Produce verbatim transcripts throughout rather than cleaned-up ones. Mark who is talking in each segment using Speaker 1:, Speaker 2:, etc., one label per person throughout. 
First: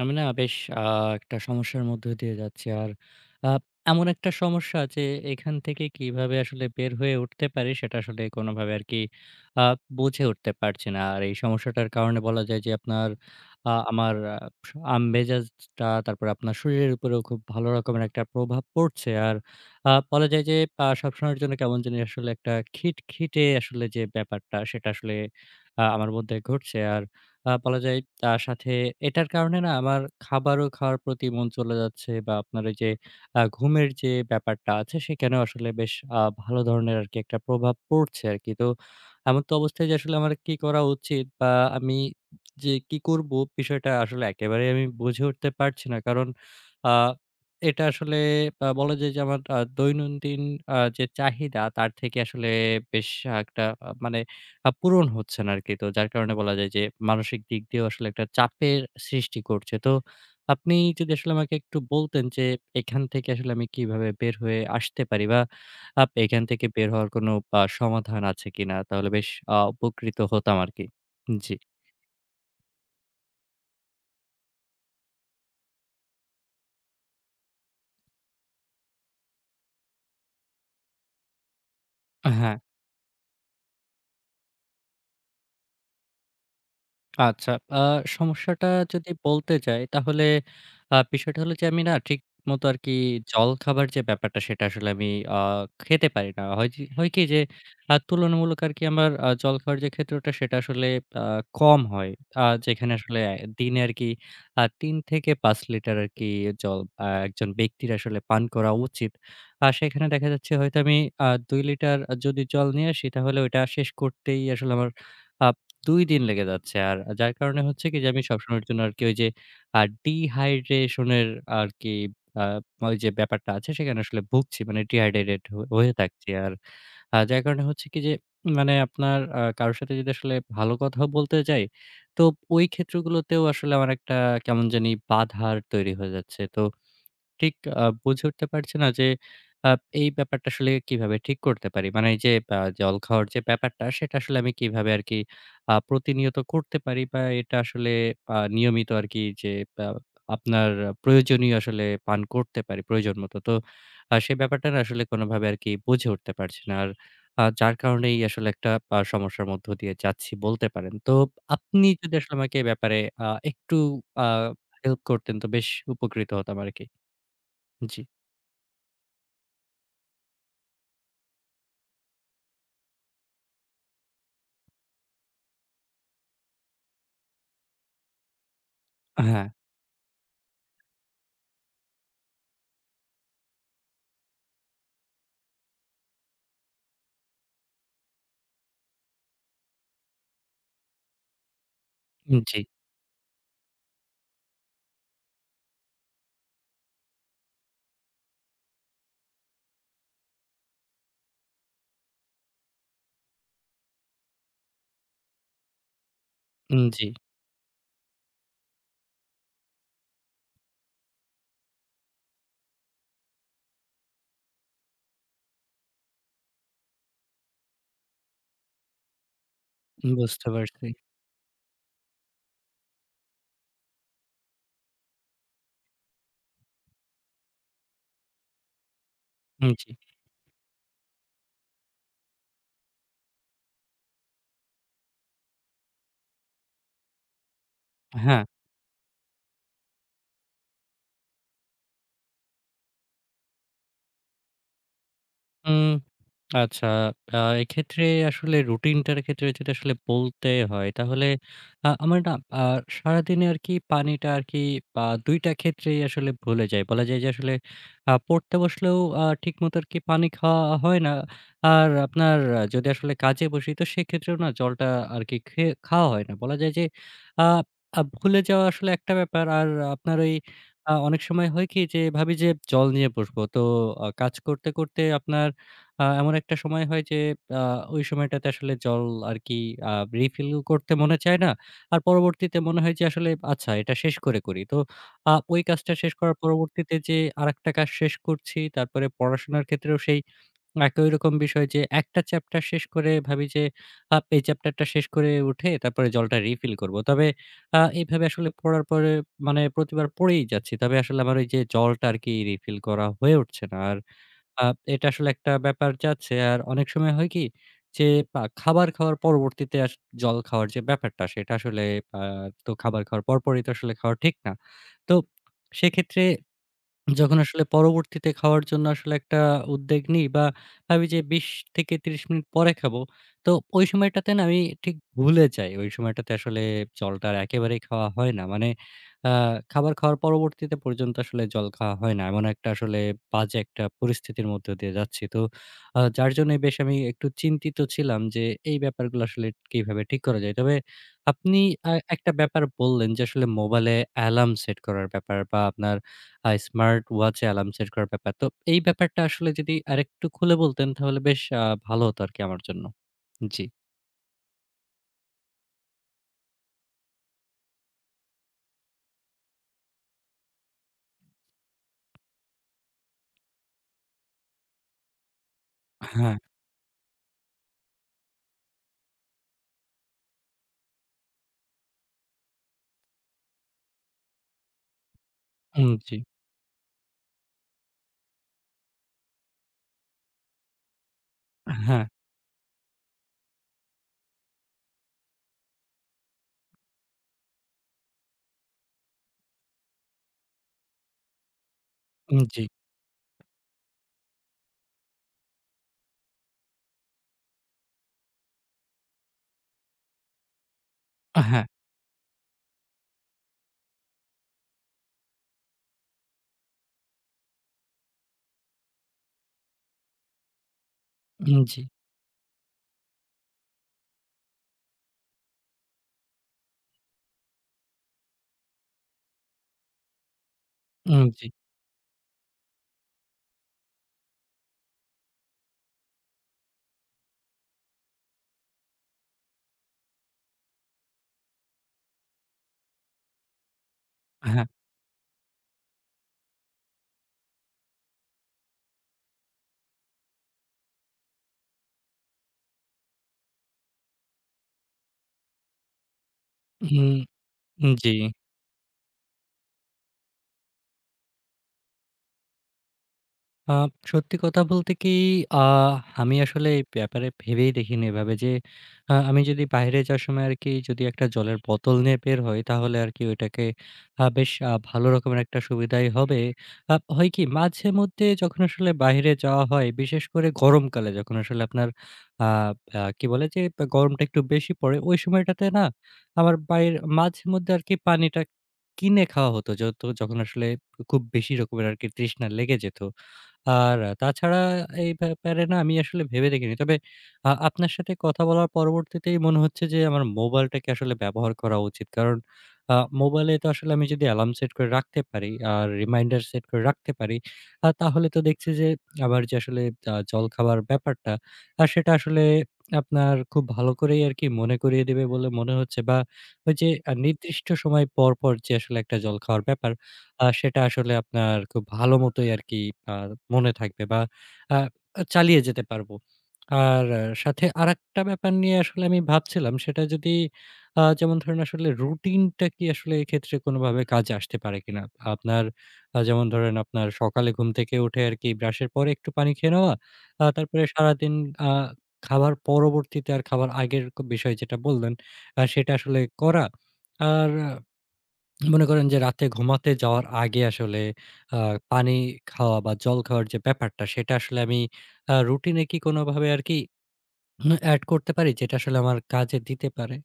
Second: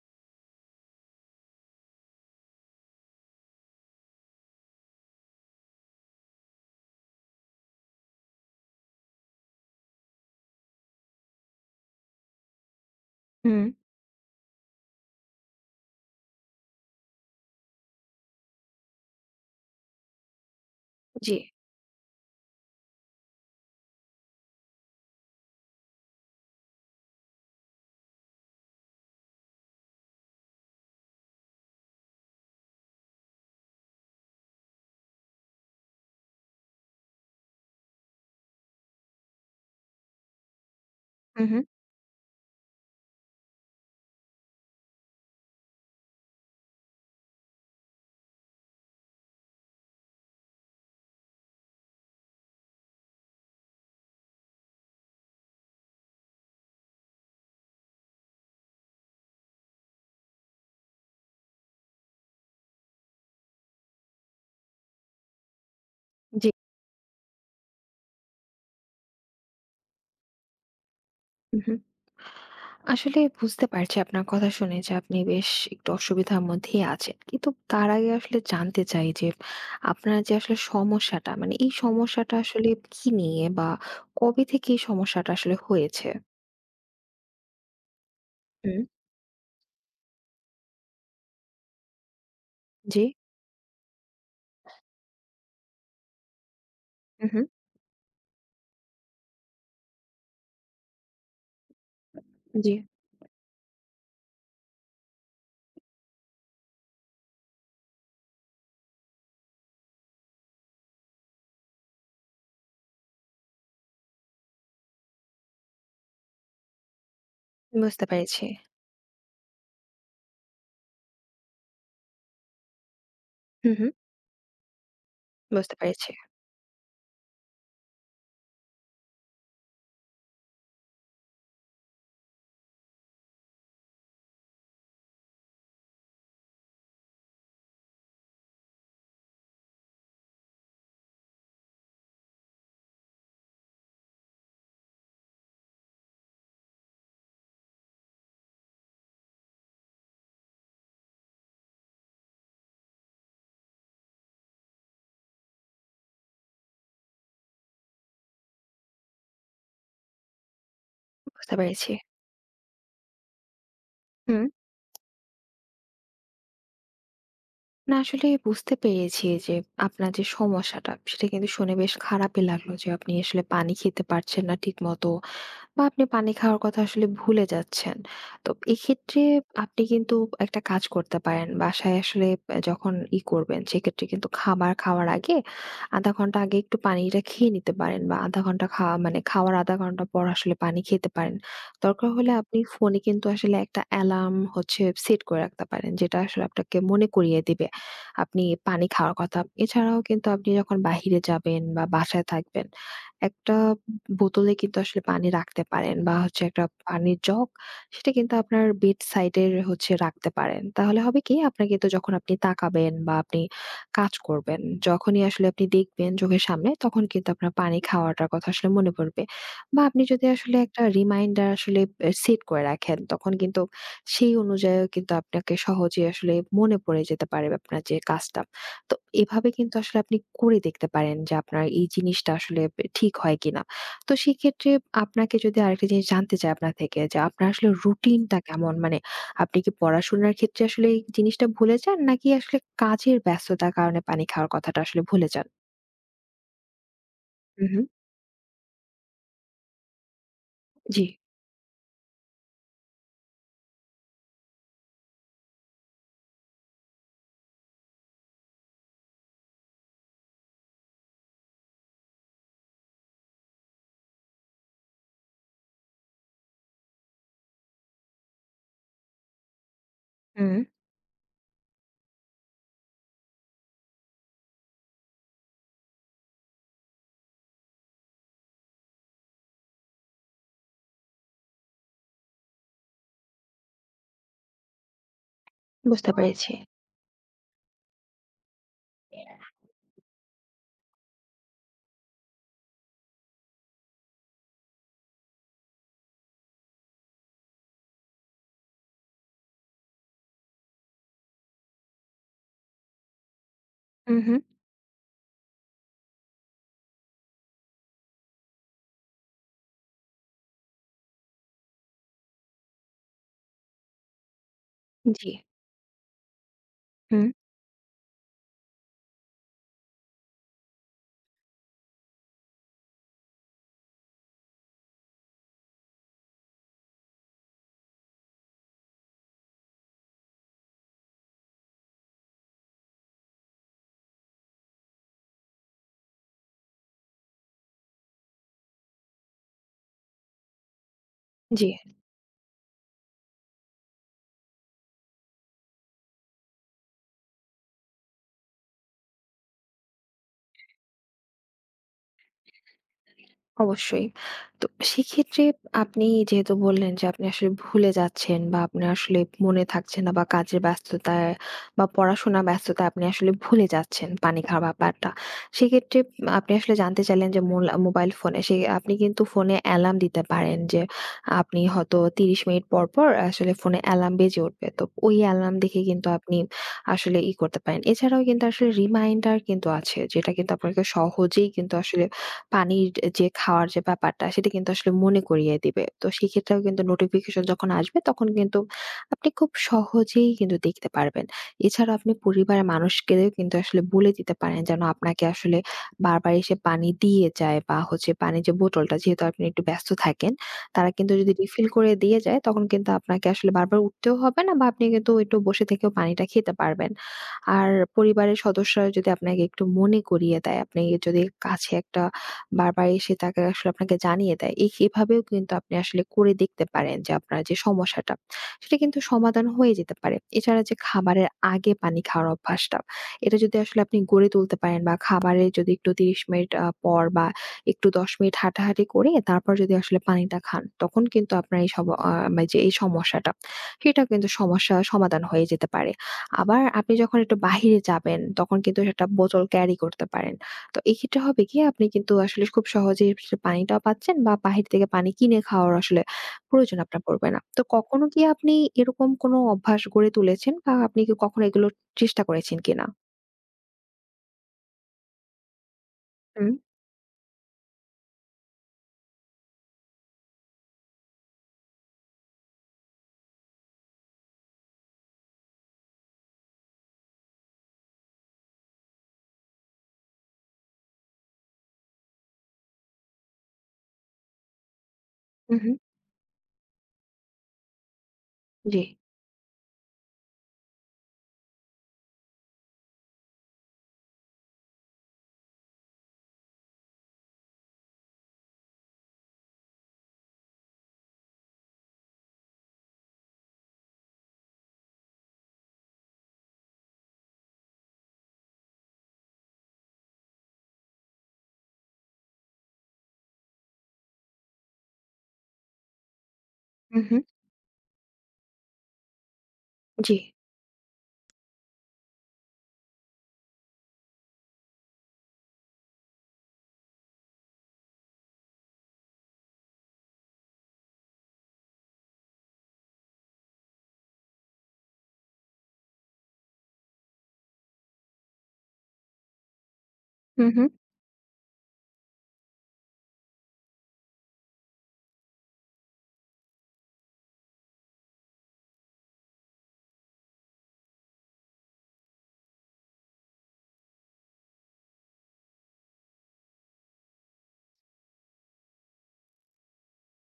Speaker 1: আমি না বেশ আ একটা সমস্যার মধ্য দিয়ে যাচ্ছি। আর আ এমন একটা সমস্যা যে এখান থেকে কিভাবে আসলে বের হয়ে উঠতে পারি, সেটা আসলে কোনোভাবে আরকি আ বুঝে উঠতে পারছি না। আর এই সমস্যাটার কারণে বলা যায় যে আপনার
Speaker 2: হুম,
Speaker 1: আ আমার আ আমমেজাজটা, তারপরে আপনার শরীরের উপরেও খুব ভালো রকমের একটা প্রভাব পড়ছে। আর আ বলা যায় যে আ
Speaker 2: জি।
Speaker 1: সবসময়ের জন্য কেমন জানি আসলে একটা খিটখিটে আসলে যে ব্যাপারটা সেটা আসলে আ আমার মধ্যে ঘটছে। আর আ বলা যায়। তার সাথে এটার কারণে না আমার খাবারও খাওয়ার প্রতি মন চলে যাচ্ছে, বা আপনার ওই যে আ ঘুমের যে ব্যাপারটা আছে সেখানেও আসলে বেশ আ ভালো ধরনের আরকি একটা প্রভাব পড়ছে আরকি। তো এমন তো অবস্থায় যে আসলে আমার কি করা উচিত,
Speaker 2: হু,
Speaker 1: বা
Speaker 2: হু,
Speaker 1: আমি যে কি করব, বিষয়টা আসলে একেবারেই আমি বুঝে উঠতে পারছি না। কারণ আ এটা আসলে আ বলা যায় যে আমার আ দৈনন্দিন আ যে চাহিদা তার থেকে আসলে বেশ একটা আ মানে আ পূরণ হচ্ছে না আরকি। তো যার কারণে বলা যায় যে মানসিক দিক দিয়েও আসলে একটা চাপের সৃষ্টি করছে। তো আপনি যদি আসলে আমাকে একটু বলতেন যে এখান থেকে আসলে আমি কিভাবে বের হয়ে আসতে পারি? বা আপ এখান
Speaker 2: জি।
Speaker 1: থেকে বের হওয়ার কোনো আ সমাধান আছে কিনা? তাহলে বেশ আ উপকৃত হতাম আরকি। জি।
Speaker 2: হু, হু। আসলে বুঝতে পারছি আপনার কথা শুনে যে আপনি বেশ একটু অসুবিধার মধ্যেই আছেন। কিন্তু তার আগে আসলে জানতে চাই যে আপনার যে আসলে সমস্যাটা মানে এই সমস্যাটা
Speaker 1: হ্যাঁ।
Speaker 2: আসলে কি নিয়ে বা কবে থেকে এই সমস্যাটা আসলে হয়েছে?
Speaker 1: আচ্ছা। আ সমস্যাটা
Speaker 2: হুম,
Speaker 1: যদি বলতে যাই তাহলে আ বিষয়টা হলো যে আমি না ঠিকমতো আরকি
Speaker 2: জি।
Speaker 1: জলখাবার যে ব্যাপারটা সেটা আসলে আমি আ খেতে পারি না। হয় যে হয় কি
Speaker 2: হু,
Speaker 1: যে
Speaker 2: হু,
Speaker 1: আ তুলনামূলক আরকি আমার আ জলখাবার যে ক্ষেত্রটা সেটা আসলে আ কম হয়। আ
Speaker 2: জি।
Speaker 1: যেখানে আসলে দিনে আরকি আ তিন থেকে পাঁচ লিটার আরকি জল আ একজন ব্যক্তির আসলে পান করা উচিত। আর সেখানে দেখা যাচ্ছে হয়তো আমি আ দুই লিটার যদি জল নিয়ে আসি তাহলে ওইটা শেষ করতেই আসলে আমার আ দুই দিন লেগে যাচ্ছে। আর যার কারণে হচ্ছে কি
Speaker 2: বুঝতে
Speaker 1: যে আমি
Speaker 2: পেরেছি।
Speaker 1: সবসময়ের জন্য আরকি ওই যে আ ডিহাইড্রেশন এর আরকি আ ওই যে ব্যাপারটা আছে
Speaker 2: হু, হু,
Speaker 1: সেখানে আসলে ভুগছি। মানে ডিহাইড্রেটেড হ
Speaker 2: বুঝতে
Speaker 1: হয়ে
Speaker 2: পেরেছি,
Speaker 1: থাকছি। আর আ যার কারণে হচ্ছে কি যে মানে আপনার আ কারো সাথে যদি আসলে ভালো কথাও বলতে যাই, তো ওই ক্ষেত্রগুলোতেও আসলে আমার একটা কেমন জানি বাধার তৈরি হয়ে যাচ্ছে। তো ঠিক আ বুঝে উঠতে পারছি না যে আ এই ব্যাপারটা আসলে কিভাবে ঠিক করতে পারি? মানে এই যে আ জল খাওয়ার যে ব্যাপারটা সেটা আসলে আমি কিভাবে আরকি আ প্রতিনিয়ত করতে পারি, বা এটা আসলে আ নিয়মিত আরকি যে আ আপনার প্রয়োজনীয় আসলে পান করতে পারি প্রয়োজন মতো। তো আ সে ব্যাপারটা না আসলে কোনোভাবে আরকি বুঝে উঠতে পারছি না। আর আ যার কারণেই আসলে একটা আ সমস্যার মধ্য দিয়ে যাচ্ছি বলতে পারেন। তো
Speaker 2: বুঝতে
Speaker 1: আপনি
Speaker 2: পেরেছি।
Speaker 1: যদি আসলে আমাকে এ ব্যাপারে আ একটু আ
Speaker 2: হুম।
Speaker 1: হেল্প করতেন তো বেশ উপকৃত হতাম আরকি।
Speaker 2: না
Speaker 1: জি,
Speaker 2: আসলে বুঝতে পেরেছি যে আপনার যে সমস্যাটা সেটা কিন্তু শুনে বেশ খারাপই লাগলো যে আপনি আসলে পানি খেতে পারছেন না ঠিক মতো বা আপনি পানি খাওয়ার কথা আসলে ভুলে যাচ্ছেন। তো এক্ষেত্রে
Speaker 1: হ্যাঁ,
Speaker 2: আপনি কিন্তু একটা কাজ করতে পারেন। বাসায় আসলে আ যখন ই করবেন সেক্ষেত্রে কিন্তু খাবার খাওয়ার আগে আধা ঘন্টা আগে একটু পানিটা খেয়ে নিতে পারেন বা আধা ঘন্টা খাওয়া মানে খাওয়ার আধা ঘন্টা পর আসলে পানি খেতে পারেন। দরকার হলে
Speaker 1: জি,
Speaker 2: আপনি ফোনে কিন্তু আসলে একটা অ্যালার্ম হচ্ছে সেট করে রাখতে পারেন। যেটা আসলে আপনাকে মনে করিয়ে দিবে আপনি পানি খাওয়ার কথা। এছাড়াও কিন্তু আপনি যখন বাহিরে যাবেন বা বাসায় থাকবেন, একটা বোতলে কিন্তু আসলে পানি রাখতে পারেন বা হচ্ছে একটা
Speaker 1: জি,
Speaker 2: পানির জগ সেটা কিন্তু আপনার বেড সাইডে হচ্ছে রাখতে পারেন। তাহলে হবে কি আপনার কিন্তু যখন আপনি তাকাবেন বা আপনি কাজ করবেন, যখনই আসলে আপনি দেখবেন চোখের সামনে তখন কিন্তু আপনার পানি খাওয়াটার কথা আসলে মনে পড়বে। বা আপনি যদি
Speaker 1: বুঝতে
Speaker 2: আসলে একটা
Speaker 1: পারছি।
Speaker 2: রিমাইন্ডার আসলে এ সেট করে রাখেন তখন কিন্তু সেই অনুযায়ীও কিন্তু আপনাকে সহজেই আসলে মনে পড়ে যেতে পারে আপনার যে কাজটা। তো এভাবে কিন্তু
Speaker 1: জি,
Speaker 2: আসলে আপনি করে দেখতে পারেন যে আপনার এই জিনিসটা আসলে বে ঠিক হয় কিনা। তো সেক্ষেত্রে আপনাকে যদি আরেকটা জিনিস জানতে চাই আপনার থেকে যে আপনার আসলে রুটিনটা
Speaker 1: হ্যাঁ,
Speaker 2: কেমন? মানে আপনি কি পড়াশোনার ক্ষেত্রে আসলে এই জিনিসটা ভুলে যান? নাকি আসলে কাজের ব্যস্ততার কারণে পানি খাওয়ার কথাটা আসলে ভুলে যান?
Speaker 1: উম আচ্ছা, আ
Speaker 2: হু, হু।
Speaker 1: এক্ষেত্রে আসলে রুটিনটার ক্ষেত্রে যদি আসলে বলতে হয়
Speaker 2: জি।
Speaker 1: তাহলে আ আমার না আ সারাদিনে আরকি পানিটা আরকি আ দুই টা ক্ষেত্রেই আসলে ভুলে যাই। বলা যায় যে আসলে আ পড়তে বসলেও আ ঠিকমতো আরকি পানি খাওয়া হয় না। আর আপনার আহ, যদি আসলে কাজে বসি তো সেক্ষেত্রেও না জলটা আরকি খে খাওয়া হয় না। বলা যায় যে আ আ ভুলে যাওয়া আসলে একটা ব্যাপার। আর আপনার ওই
Speaker 2: হুম,
Speaker 1: আ অনেক সময় হয় কি যে ভাবি যে জল নিয়ে বসবো। তো আ কাজ করতে, করতে আপনার আ এমন একটা সময় হয় যে আ ওই সময়টাতে আসলে জল আরকি আ refill ও করতে মনে চায় না। আর পরবর্তীতে মনে হয় যে আসলে আচ্ছা এটা শেষ করে করি। তো আ ওই কাজটা
Speaker 2: বুঝতে
Speaker 1: শেষ করার
Speaker 2: পেরেছি।
Speaker 1: পরবর্তীতে যে আরেকটা কাজ শেষ করছি, তারপরে পড়াশোনার ক্ষেত্রেও সেই একই রকম বিষয় যে একটা চ্যাপ্টার শেষ করে ভাবি যে আ এই চ্যাপ্টারটা শেষ করে উঠে তারপরে জলটা refill করব। তবে আ এভাবে আসলে পড়ার পরে মানে প্রতিবার পড়েই যাচ্ছি। তবে আসলে আমার ওই যে জলটা আরকি refill করা হয়ে উঠছে না। আর
Speaker 2: হুম, হুম।
Speaker 1: আ এটা আসলে একটা ব্যাপার যাচ্ছে। আর অনেক সময় হয় কি? যে আ খাবার খাওয়ার পরবর্তীতে আস জল খাওয়ার যে ব্যাপারটা সেটা আসলে আ তো খাবার খাওয়ার পরপরই তো আসলে খাওয়া ঠিক না। তো
Speaker 2: জি।
Speaker 1: সেক্ষেত্রে
Speaker 2: হুম,
Speaker 1: যখন আসলে পরবর্তীতে খাওয়ার জন্য আসলে একটা উদ্বেগ নিই, বা ভাবি যে বিশ থেকে ত্রিশ মিনিট পরে খাবো। তো ওই সময়টাতে না আমি ঠিক ভুলে যাই। ওই সময়টাতে আসলে জলটা আর একেবারেই খাওয়া হয় না। মানে আ খাবার খাওয়ার পরবর্তীতে পর্যন্ত আসলে জল খাওয়া হয় না। এমন একটা আসলে বাজে একটা পরিস্থিতির মধ্য দিয়ে যাচ্ছি। তো আ যার জন্যই বেশ আমি একটু চিন্তিত ছিলাম যে এই ব্যাপারগুলো আসলে কিভাবে ঠিক করা যায়। তবে আপনি
Speaker 2: জি।
Speaker 1: আ একটা ব্যাপার বললেন যে আসলে মোবাইলে অ্যালার্ম সেট করার ব্যাপার, বা আপনার আ স্মার্ট ওয়াচে অ্যালার্ম সেট করার ব্যাপার। তো এই ব্যাপারটা আসলে যদি আরেকটু খুলে বলতেন তাহলে বেশ আ ভালো হতো আরকি আমার জন্য। জি।
Speaker 2: অবশ্যই। তো সেক্ষেত্রে আপনি যেহেতু বললেন যে আপনি আসলে ভুলে যাচ্ছেন বা আপনার আসলে মনে থাকছে না বা কাজের ব্যস্ততায় বা পড়াশোনা ব্যস্ততায় আপনি আসলে ভুলে যাচ্ছেন পানি খাওয়ার ব্যাপারটা। সেক্ষেত্রে
Speaker 1: হ্যাঁ,
Speaker 2: আপনি আসলে জানতে চাইলেন যে মোলা মোবাইল ফোনে সে আপনি কিন্তু ফোনে অ্যালার্ম দিতে পারেন যে আপনি হয়তো ত্রিশ মিনিট পর, পর আসলে ফোনে অ্যালার্ম বেজে উঠবে। তো ওই অ্যালার্ম দেখে
Speaker 1: উম
Speaker 2: কিন্তু
Speaker 1: জি।
Speaker 2: আপনি আসলে ই করতে পারেন। এছাড়াও কিন্তু আসলে রিমাইন্ডার কিন্তু আছে যেটা কিন্তু আপনাকে সহজেই কিন্তু
Speaker 1: হ্যাঁ,
Speaker 2: আসলে পানির যে খাওয়ার যে ব্যাপারটা সেটা কিন্তু আসলে মনে করিয়ে দিবে। তো সেক্ষেত্রেও কিন্তু নোটিফিকেশন যখন আসবে তখন কিন্তু আপনি খুব সহজেই কিন্তু দেখতে পারবেন। এছাড়া আপনি
Speaker 1: উম জি।
Speaker 2: পরিবারের মানুষকেও কিন্তু আসলে বলে দিতে পারেন যেন আপনাকে আসলে বারবার এসে পানি দিয়ে যায় বা হচ্ছে পানির যে বোতলটা যেহেতু আপনি একটু ব্যস্ত থাকেন, তারা কিন্তু যদি
Speaker 1: হ্যাঁ,
Speaker 2: রিফিল করে দিয়ে যায় তখন কিন্তু আপনাকে আসলে বারবার উঠতেও হবে না বা আপনি কিন্তু একটু বসে থেকেও পানিটা খেতে পারবেন। আর পরিবারের সদস্যরা যদি আপনাকে একটু মনে করিয়ে দেয়, আপনি যদি
Speaker 1: উম
Speaker 2: কাছে
Speaker 1: জি।
Speaker 2: একটা বারবার এসে তাকে আসলে আপনাকে জানিয়ে দেয়। এই এভাবেও কিন্তু আপনি আসলে করে দেখতে পারেন যে আপনার যে সমস্যাটা, সেটা কিন্তু সমাধান হয়ে যেতে পারে। এছাড়া যে
Speaker 1: উম
Speaker 2: খাবারের
Speaker 1: জি।
Speaker 2: আগে পানি খাওয়ার অভ্যাসটা, এটা যদি আসলে আপনি গড়ে তুলতে পারেন বা খাবারের যদি একটু ত্রিশ মিনিট আ পর বা একটু দশ মিনিট হাঁটাহাঁটি করে তারপর যদি আসলে পানিটা খান, তখন কিন্তু আপনার এই সব আ মানে যে এই সমস্যাটা, সেটা কিন্তু
Speaker 1: হ্যাঁ,
Speaker 2: সমস্যা সমাধান হয়ে যেতে পারে। আবার আপনি যখন একটু বাহিরে যাবেন, তখন কিন্তু একটা বোতল ক্যারি করতে পারেন। তো এক্ষেত্রে হবে কি আপনি কিন্তু আসলে খুব সহজেই সে পানিটাও পাচ্ছেন বা বাহির থেকে পানি কিনে খাওয়ার আসলে প্রয়োজন আপনার পড়বে না। তো
Speaker 1: উম
Speaker 2: কখনো
Speaker 1: জি।
Speaker 2: কি আপনি এরকম কোনো অভ্যাস গড়ে তুলেছেন বা আপনি কি কখনো এগুলো চেষ্টা করেছেন কিনা?
Speaker 1: আ সত্যি কথা বলতে কি আ আমি
Speaker 2: হুম,
Speaker 1: আসলে এই ব্যাপারে ভেবেই দেখিনি এভাবে যে আ আমি যদি বাইরে যাওয়ার সময় আরকি যদি একটা জলের বোতল নিয়ে বের হই তাহলে আরকি ওইটাকে আ বেশ আ ভালো রকমের একটা সুবিধাই হবে। আ হয় কি মাঝেমধ্যে যখন আসলে বাইরে যাওয়া হয়, বিশেষ করে গরমকালে যখন আসলে আপনার আ আ কি বলে যে গরমটা একটু বেশি পড়ে ওই
Speaker 2: হু,
Speaker 1: সময়টাতে
Speaker 2: হু।
Speaker 1: না আমার বাইর মাঝেমধ্যে আরকি পানিটা
Speaker 2: জি।
Speaker 1: কিনে খাওয়া হতো যত যখন আসলে খুব বেশি রকমের আরকি তৃষ্ণা লেগে যেত। আর তাছাড়া এই ব্যাপারে না আমি আসলে ভেবে দেখিনি। তবে আ আপনার সাথে কথা বলার পরবর্তীতেই মনে হচ্ছে যে আমার মোবাইলটাকে আসলে ব্যবহার করা উচিত। কারণ আ মোবাইলে তো আসলে আমি যদি অ্যালার্ম সেট করে রাখতে পারি আর রিমাইন্ডার সেট করে রাখতে পারি, আ তাহলে তো দেখছি যে আমার যে আসলে আ জলখাবার ব্যাপারটা আ সেটা আসলে আপনার খুব ভালো করেই আরকি মনে করিয়ে দেবে বলে মনে হচ্ছে, বা ওই যে
Speaker 2: হু,
Speaker 1: আ
Speaker 2: হু।
Speaker 1: নির্দিষ্ট সময় পর, পর যে আসলে একটা জল খাওয়ার ব্যাপার
Speaker 2: জি।
Speaker 1: আ সেটা আসলে আপনার খুব ভালো মতোই আরকি আ মনে থাকবে, বা আ চালিয়ে যেতে পারবো। আর সাথে আরেকটা ব্যাপার নিয়ে আসলে আমি ভাবছিলাম, সেটা যদি আ যেমন ধরেন আসলে রুটিনটা কি আসলে এক্ষেত্রে কোনোভাবে কাজে আসতে পারে কিনা? আপনার আ যেমন ধরেন আপনার সকালে ঘুম থেকে উঠে আরকি ব্রাশের পরে একটু পানি খেয়ে নেওয়া। আ
Speaker 2: হু, হু।
Speaker 1: তারপরে সারাদিন আ খাবার পরবর্তীতে আর খাবার আগের ক বিষয় যেটা বললেন আ সেটা আসলে করা। আর মনে করেন যে রাতে ঘুমাতে যাওয়ার আগে আসলে আ পানি খাওয়া বা জল খাওয়ার যে ব্যাপারটা সেটা আসলে আমি আ রুটিন এ কি কোনভাবে আরকি এড করতে পারি, যেটা আসলে আমার কাজে দিতে পারে?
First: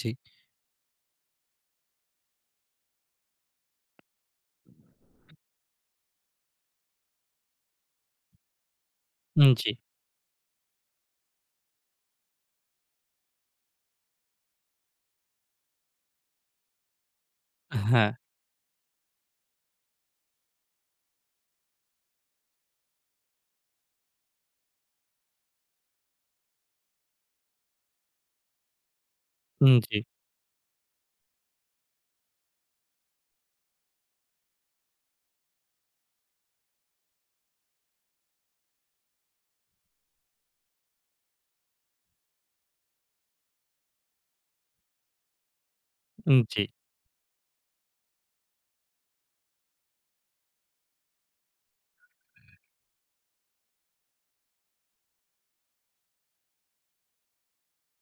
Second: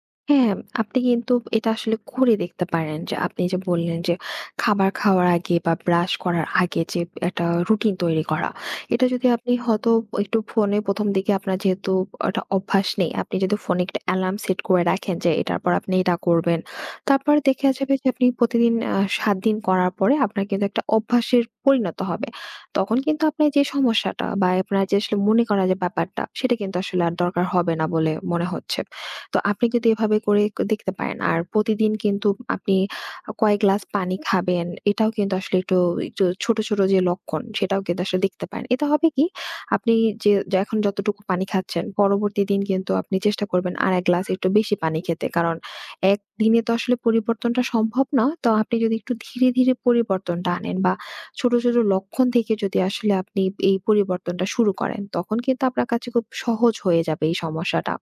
Speaker 1: জি,
Speaker 2: হ্যাঁ, আপনি কিন্তু এটা আসলে করে দেখতে পারেন যে আপনি যে বললেন যে খাবার খাওয়ার আগে বা ব্রাশ করার আগে যে একটা রুটিন তৈরি করা। এটা যদি
Speaker 1: উম
Speaker 2: আপনি
Speaker 1: জি,
Speaker 2: হয়তো একটু ফোনে ১ম দিকে আপনার যেহেতু একটা অভ্যাস নেই, আপনি যদি ফোনে একটা অ্যালার্ম সেট করে রাখেন যে এটার পর আপনি এটা করবেন। তারপর দেখা যাবে যে
Speaker 1: হ্যাঁ,
Speaker 2: আপনি প্রতিদিন আ সাত দিন করার পরে আপনার কিন্তু একটা অভ্যাসের পরিণত হবে। তখন কিন্তু আপনার যে সমস্যাটা বা আপনার যে আসলে মনে করা যে ব্যাপারটা সেটা কিন্তু আসলে আর দরকার হবে না বলে মনে হচ্ছে। তো আপনি
Speaker 1: উম
Speaker 2: কিন্তু
Speaker 1: জি,
Speaker 2: এভাবে করে ক দেখতে পারেন। আর প্রতিদিন কিন্তু আপনি আ কয়েক গ্লাস পানি খাবেন। এটাও কিন্তু আসলে একটু একটু ছোট, ছোট যে লক্ষণ সেটাও কিন্তু আসলে দেখতে পারেন। এতে হবে কি? আপনি যে যে এখন যতটুকু পানি খাচ্ছেন, পরবর্তী দিন কিন্তু আপনি চেষ্টা করবেন আর এক গ্লাস একটু বেশি পানি খেতে। কারণ
Speaker 1: উম
Speaker 2: একদিনে
Speaker 1: জি,
Speaker 2: তো আসলে পরিবর্তনটা সম্ভব না। তো আপনি যদি একটু ধীরে, ধীরে পরিবর্তনটা আনেন বা ছোট, ছোট লক্ষণ থেকে যদি আসলে আপনি এই পরিবর্তনটা শুরু করেন, তখন কিন্তু আপনার কাছে খুব সহজ হয়ে যাবে এই সমস্যাটা।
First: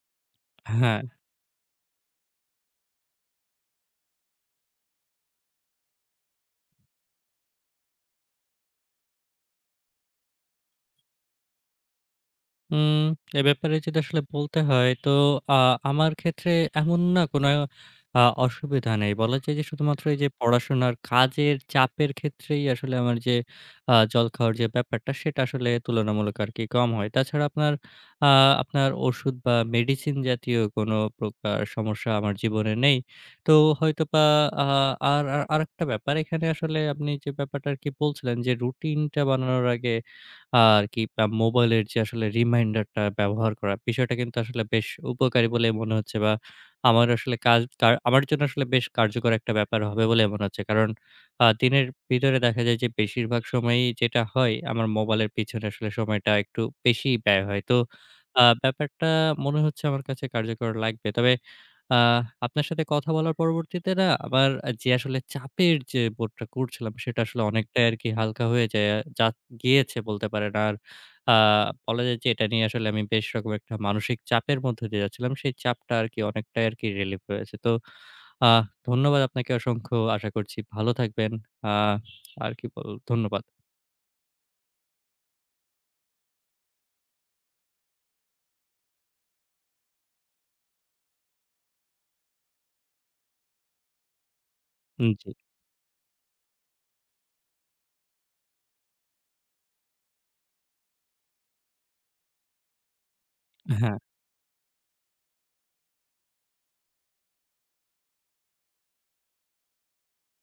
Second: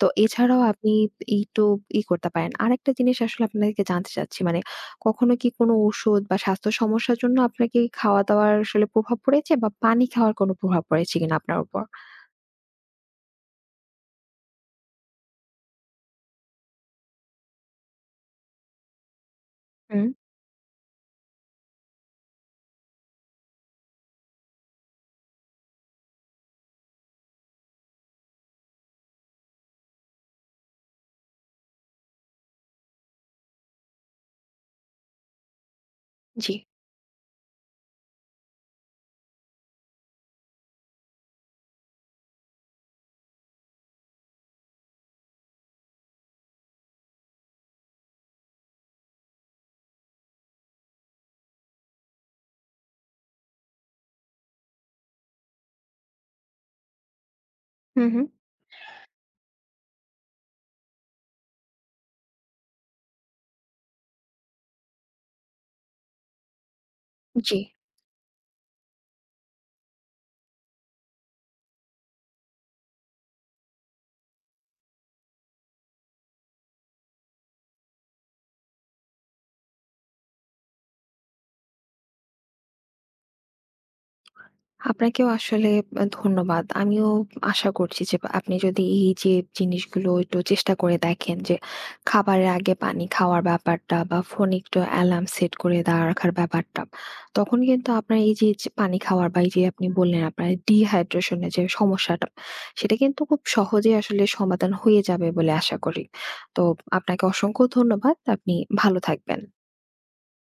Speaker 2: তো এছাড়াও আপনি
Speaker 1: হ্যাঁ।
Speaker 2: এই তো ই করতে পারেন। আরেকটা জিনিস আসলে আপনাকে জানতে চাচ্ছি মানে কখনো কি কোনো ঔষধ বা স্বাস্থ্য সমস্যার জন্য আপনার কি খাওয়া-দাওয়ার আসলে প্রভাব পড়েছে বা পানি খাওয়ার কোনো প্রভাব পড়েছে কিনা আপনার উপর?
Speaker 1: উম এ ব্যাপারে যদি আসলে বলতে হয় তো আ আমার ক্ষেত্রে এমন না কোনো আ অসুবিধা নেই। বলা যায় যে শুধুমাত্র
Speaker 2: হুম,
Speaker 1: এই যে পড়াশোনার কাজের চাপের ক্ষেত্রেই আসলে আমার যে আ জল খাওয়ার যে ব্যাপারটা সেটা আসলে তুলনামূলক আরকি কম হয়। তাছাড়া আপনার আ আপনার ওষুধ বা মেডিসিন জাতীয় কোনো প্রকার সমস্যা আমার জীবনে নেই। তো হয়তোবা আ আর আ আরেকটা ব্যাপার এখানে
Speaker 2: জি।
Speaker 1: আসলে আপনি যে ব্যাপারটা আরকি বলছিলেন যে রুটিনটা বানানোর আগে আর কি আ মোবাইলের যে আসলে রিমাইন্ডারটা ব্যবহার করা, বিষয়টা কিন্তু আসলে বেশ উপকারী বলে মনে হচ্ছে, বা আমার আসলে কাজ কার আমার জন্য আসলে বেশ কার্যকর একটা ব্যাপার হবে বলে মনে হচ্ছে। কারণ আ দিনের ভিতরে দেখা যায় যে বেশিরভাগ সময়ই যেটা হয় আমার মোবাইলের পিছনে আসলে সময়টা একটু বেশিই ব্যয় হয়। তো
Speaker 2: হুম, হুম।
Speaker 1: আ ব্যাপারটা মনে হচ্ছে আমার কাছে কার্যকর লাগবে। তবে আ আপনার সাথে কথা বলার পরবর্তীতে না আমার যে আসলে চাপের যে বোধটা করছিলাম সেটা আসলে
Speaker 2: জি।
Speaker 1: অনেকটাই আরকি হালকা হয়ে যায় আ যাচ্ছে। গিয়েছে বলতে পারেন। আর আ বলা যায় যে এটা নিয়ে আসলে আমি বেশ রকম একটা মানসিক চাপের মধ্য দিয়ে যাচ্ছিলাম। সেই চাপটা আরকি অনেকটাই আরকি রিলিফ হয়েছে। তো আহ ধন্যবাদ আপনাকে অসংখ্য। আশা করছি ভালো থাকবেন। আ আর কি বল ধন্যবাদ।
Speaker 2: আপনাকেও আসলে আ ধন্যবাদ। আমিও আশা করছি যে আপনি যদি এই যে জিনিসগুলো একটু চেষ্টা করে দেখেন যে খাবারের আগে পানি খাওয়ার ব্যাপারটা বা ফোনে একটু
Speaker 1: উম
Speaker 2: অ্যালার্ম
Speaker 1: জি।
Speaker 2: সেট করে দেওয়া রাখার ব্যাপারটা। তখন কিন্তু আপনার এই যে যে পানি খাওয়ার বা এই যে আপনি বললেন আপনার ডিহাইড্রেশন এর যে সমস্যাটা, সেটা কিন্তু খুব সহজেই
Speaker 1: হ্যাঁ।
Speaker 2: আসলে সমাধান হয়ে যাবে বলে আশা করি। তো আপনাকে অসংখ্য ধন্যবাদ। আপনি ভালো থাকবেন।